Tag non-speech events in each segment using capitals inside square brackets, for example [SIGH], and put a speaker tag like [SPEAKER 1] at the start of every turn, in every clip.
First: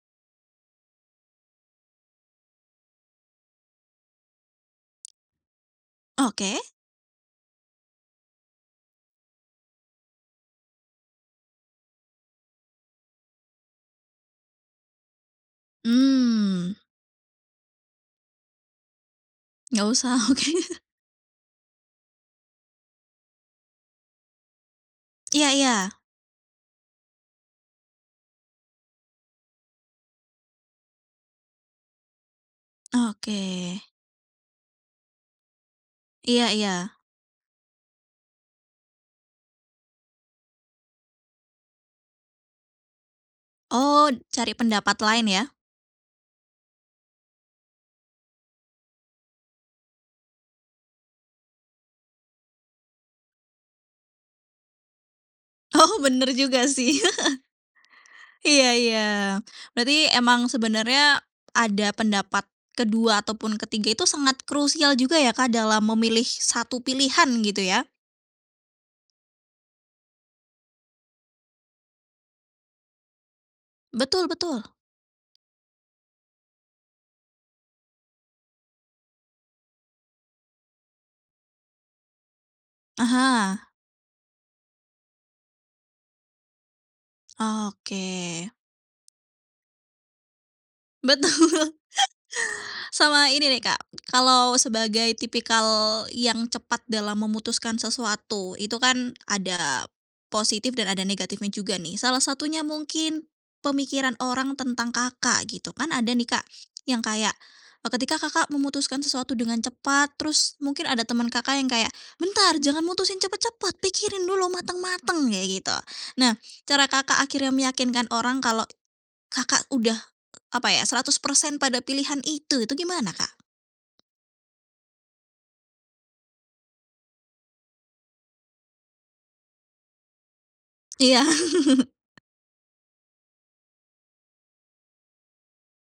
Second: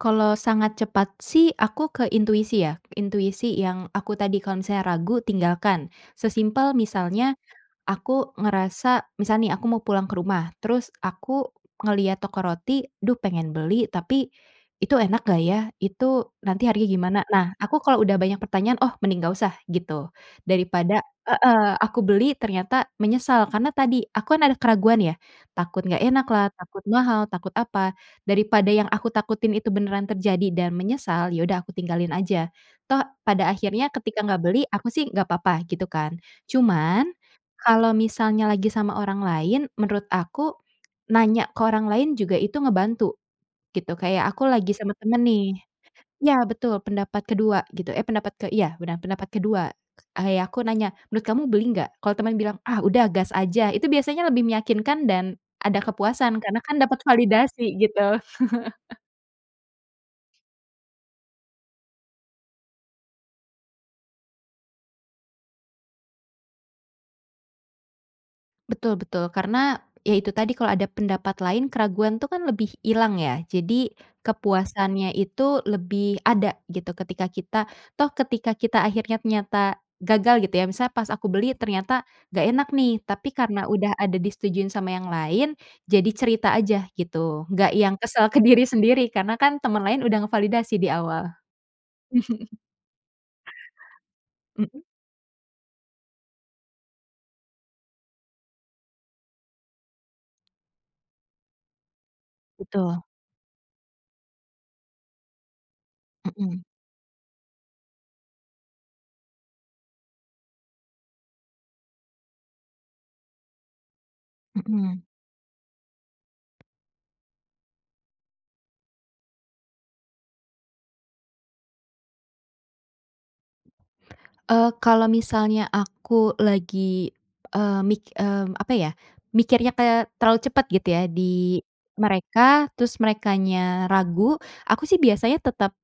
[SPEAKER 1] Kalau sangat cepat sih aku ke intuisi ya. Intuisi yang aku tadi kalau misalnya ragu, tinggalkan.
[SPEAKER 2] Oke.
[SPEAKER 1] Sesimpel misalnya aku ngerasa misal nih aku mau pulang ke rumah, terus aku ngelihat toko roti, [SMACKS LIPS] "Duh pengen beli tapi itu enak gak ya? Itu nanti
[SPEAKER 2] Mmm.
[SPEAKER 1] harganya gimana?" Nah, aku kalo udah banyak pertanyaan, "Oh, mending nggak usah,"
[SPEAKER 2] Enggak
[SPEAKER 1] gitu.
[SPEAKER 2] usah. Oke.
[SPEAKER 1] Daripada heeh, aku beli ternyata menyesal karena tadi aku kan ada keraguan ya,
[SPEAKER 2] Iya iya.
[SPEAKER 1] takut nggak enak lah, takut mahal, takut apa, daripada yang aku takutin itu beneran terjadi dan menyesal, ya udah aku tinggalin aja, toh pada
[SPEAKER 2] Oke.
[SPEAKER 1] akhirnya ketika nggak beli, aku sih nggak apa-apa gitu kan.
[SPEAKER 2] Iya iya.
[SPEAKER 1] Cuman kalau misalnya lagi sama orang lain menurut aku, nanya ke orang lain juga itu ngebantu, gitu.
[SPEAKER 2] Oh,
[SPEAKER 1] Kayak aku
[SPEAKER 2] cari
[SPEAKER 1] lagi sama
[SPEAKER 2] pendapat
[SPEAKER 1] teman
[SPEAKER 2] lain ya?
[SPEAKER 1] nih iya, betul, pendapat ke-2 gitu eh pendapat ke iya benar, pendapat ke-2. Ah ya aku nanya, "Menurut kamu beli nggak?" Kalo temen bilang, "Ah udah gas aja," itu biasanya lebih meyakinkan dan ada
[SPEAKER 2] Oh, bener
[SPEAKER 1] kepuasan karena
[SPEAKER 2] juga
[SPEAKER 1] kan dapet
[SPEAKER 2] sih. [LAUGHS]
[SPEAKER 1] validasi, gitu.
[SPEAKER 2] Iya
[SPEAKER 1] [CHUCKLES]
[SPEAKER 2] iya. Berarti emang sebenarnya ada pendapat ke-2 ataupun ke-3 itu sangat krusial juga ya Kak dalam memilih 1 pilihan, gitu ya?
[SPEAKER 1] Betul betul. Karena, ya itu tadi kalau ada pendapat lain keraguan tuh kan lebih hilang ya, jadi
[SPEAKER 2] Betul betul.
[SPEAKER 1] kepuasannya itu lebih ada gitu ketika kita, toh ketika kita akhirnya ternyata gagal gitu ya, misalnya pas aku beli ternyata nggak enak nih, tapi karena
[SPEAKER 2] Aha.
[SPEAKER 1] udah ada disetujui sama yang lain, jadi cerita aja gitu, nggak yang
[SPEAKER 2] Oke.
[SPEAKER 1] kesel ke diri sendiri karena kan temen lain udah ngevalidasi di awal.
[SPEAKER 2] Betul.
[SPEAKER 1] [CHUCKLES]
[SPEAKER 2] Sama ini nih Kak, kalau
[SPEAKER 1] Mhm?
[SPEAKER 2] sebagai tipikal yang cepat dalam memutuskan sesuatu, itu kan ada positif dan ada negatifnya juga nih. Salah satunya
[SPEAKER 1] Betul.
[SPEAKER 2] mungkin pemikiran orang tentang Kakak gitu kan, ada nih Kak
[SPEAKER 1] Mhm.
[SPEAKER 2] yang kayak, e ketika Kakak memutuskan sesuatu dengan cepat, terus mungkin ada teman Kakak yang kayak, "Bentar, jangan mutusin cepat-cepat, pikirin dulu
[SPEAKER 1] Mhm.
[SPEAKER 2] mateng-mateng," kayak gitu. Nah, cara Kakak akhirnya meyakinkan orang kalau Kakak udah, e apa ya, 100% pada pilihan itu itu gimana, Kak?
[SPEAKER 1] Eee, kalau misalnya aku lagi, eee, mik mmm, apa ya, mikirnya kayak terlalu cepet gitu ya
[SPEAKER 2] Iya.
[SPEAKER 1] di
[SPEAKER 2] [CHUCKLES]
[SPEAKER 1] mereka, terus merekanya ragu, aku sih biasanya tetep,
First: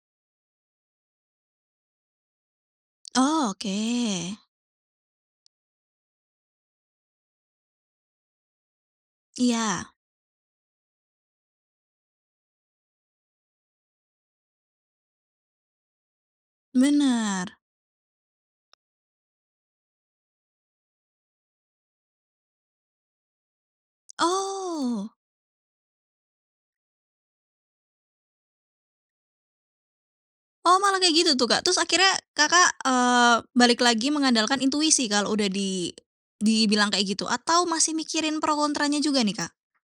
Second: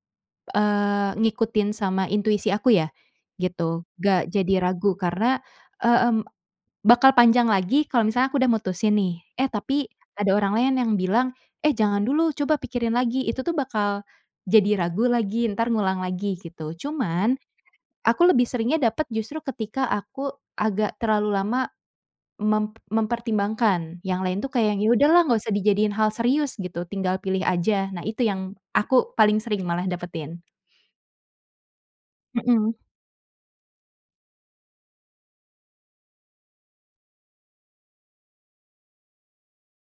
[SPEAKER 1] eee, ngikutin sama intuisi aku ya,
[SPEAKER 2] Oh, oke.
[SPEAKER 1] gitu. Gak jadi ragu karena, e mmm, bakal panjang lagi kalau misalnya aku udah mutusin nih, eh tapi
[SPEAKER 2] Iya.
[SPEAKER 1] ada orang lain yang bilang, "Eh jangan dulu coba pikirin lagi." Itu tuh bakal jadi ragu lagi, entar ngulang lagi gitu. Cuman,
[SPEAKER 2] Benar.
[SPEAKER 1] aku lebih seringnya dapat justru ketika aku agak terlalu lama mem mempertimbangkan, yang lain tuh kayak yang, "Ya
[SPEAKER 2] Oh.
[SPEAKER 1] udahlah nggak usah dijadiin hal serius gitu, tinggal pilih aja." Nah itu yang aku paling sering malah dapetin.
[SPEAKER 2] Oh malah kayak gitu tuh, Kak? Terus akhirnya
[SPEAKER 1] Mhm.
[SPEAKER 2] Kakak, eee, balik lagi mengandalkan intuisi kalau udah di dibilang kayak gitu? Atau masih mikirin pro kontranya juga nih, Kak?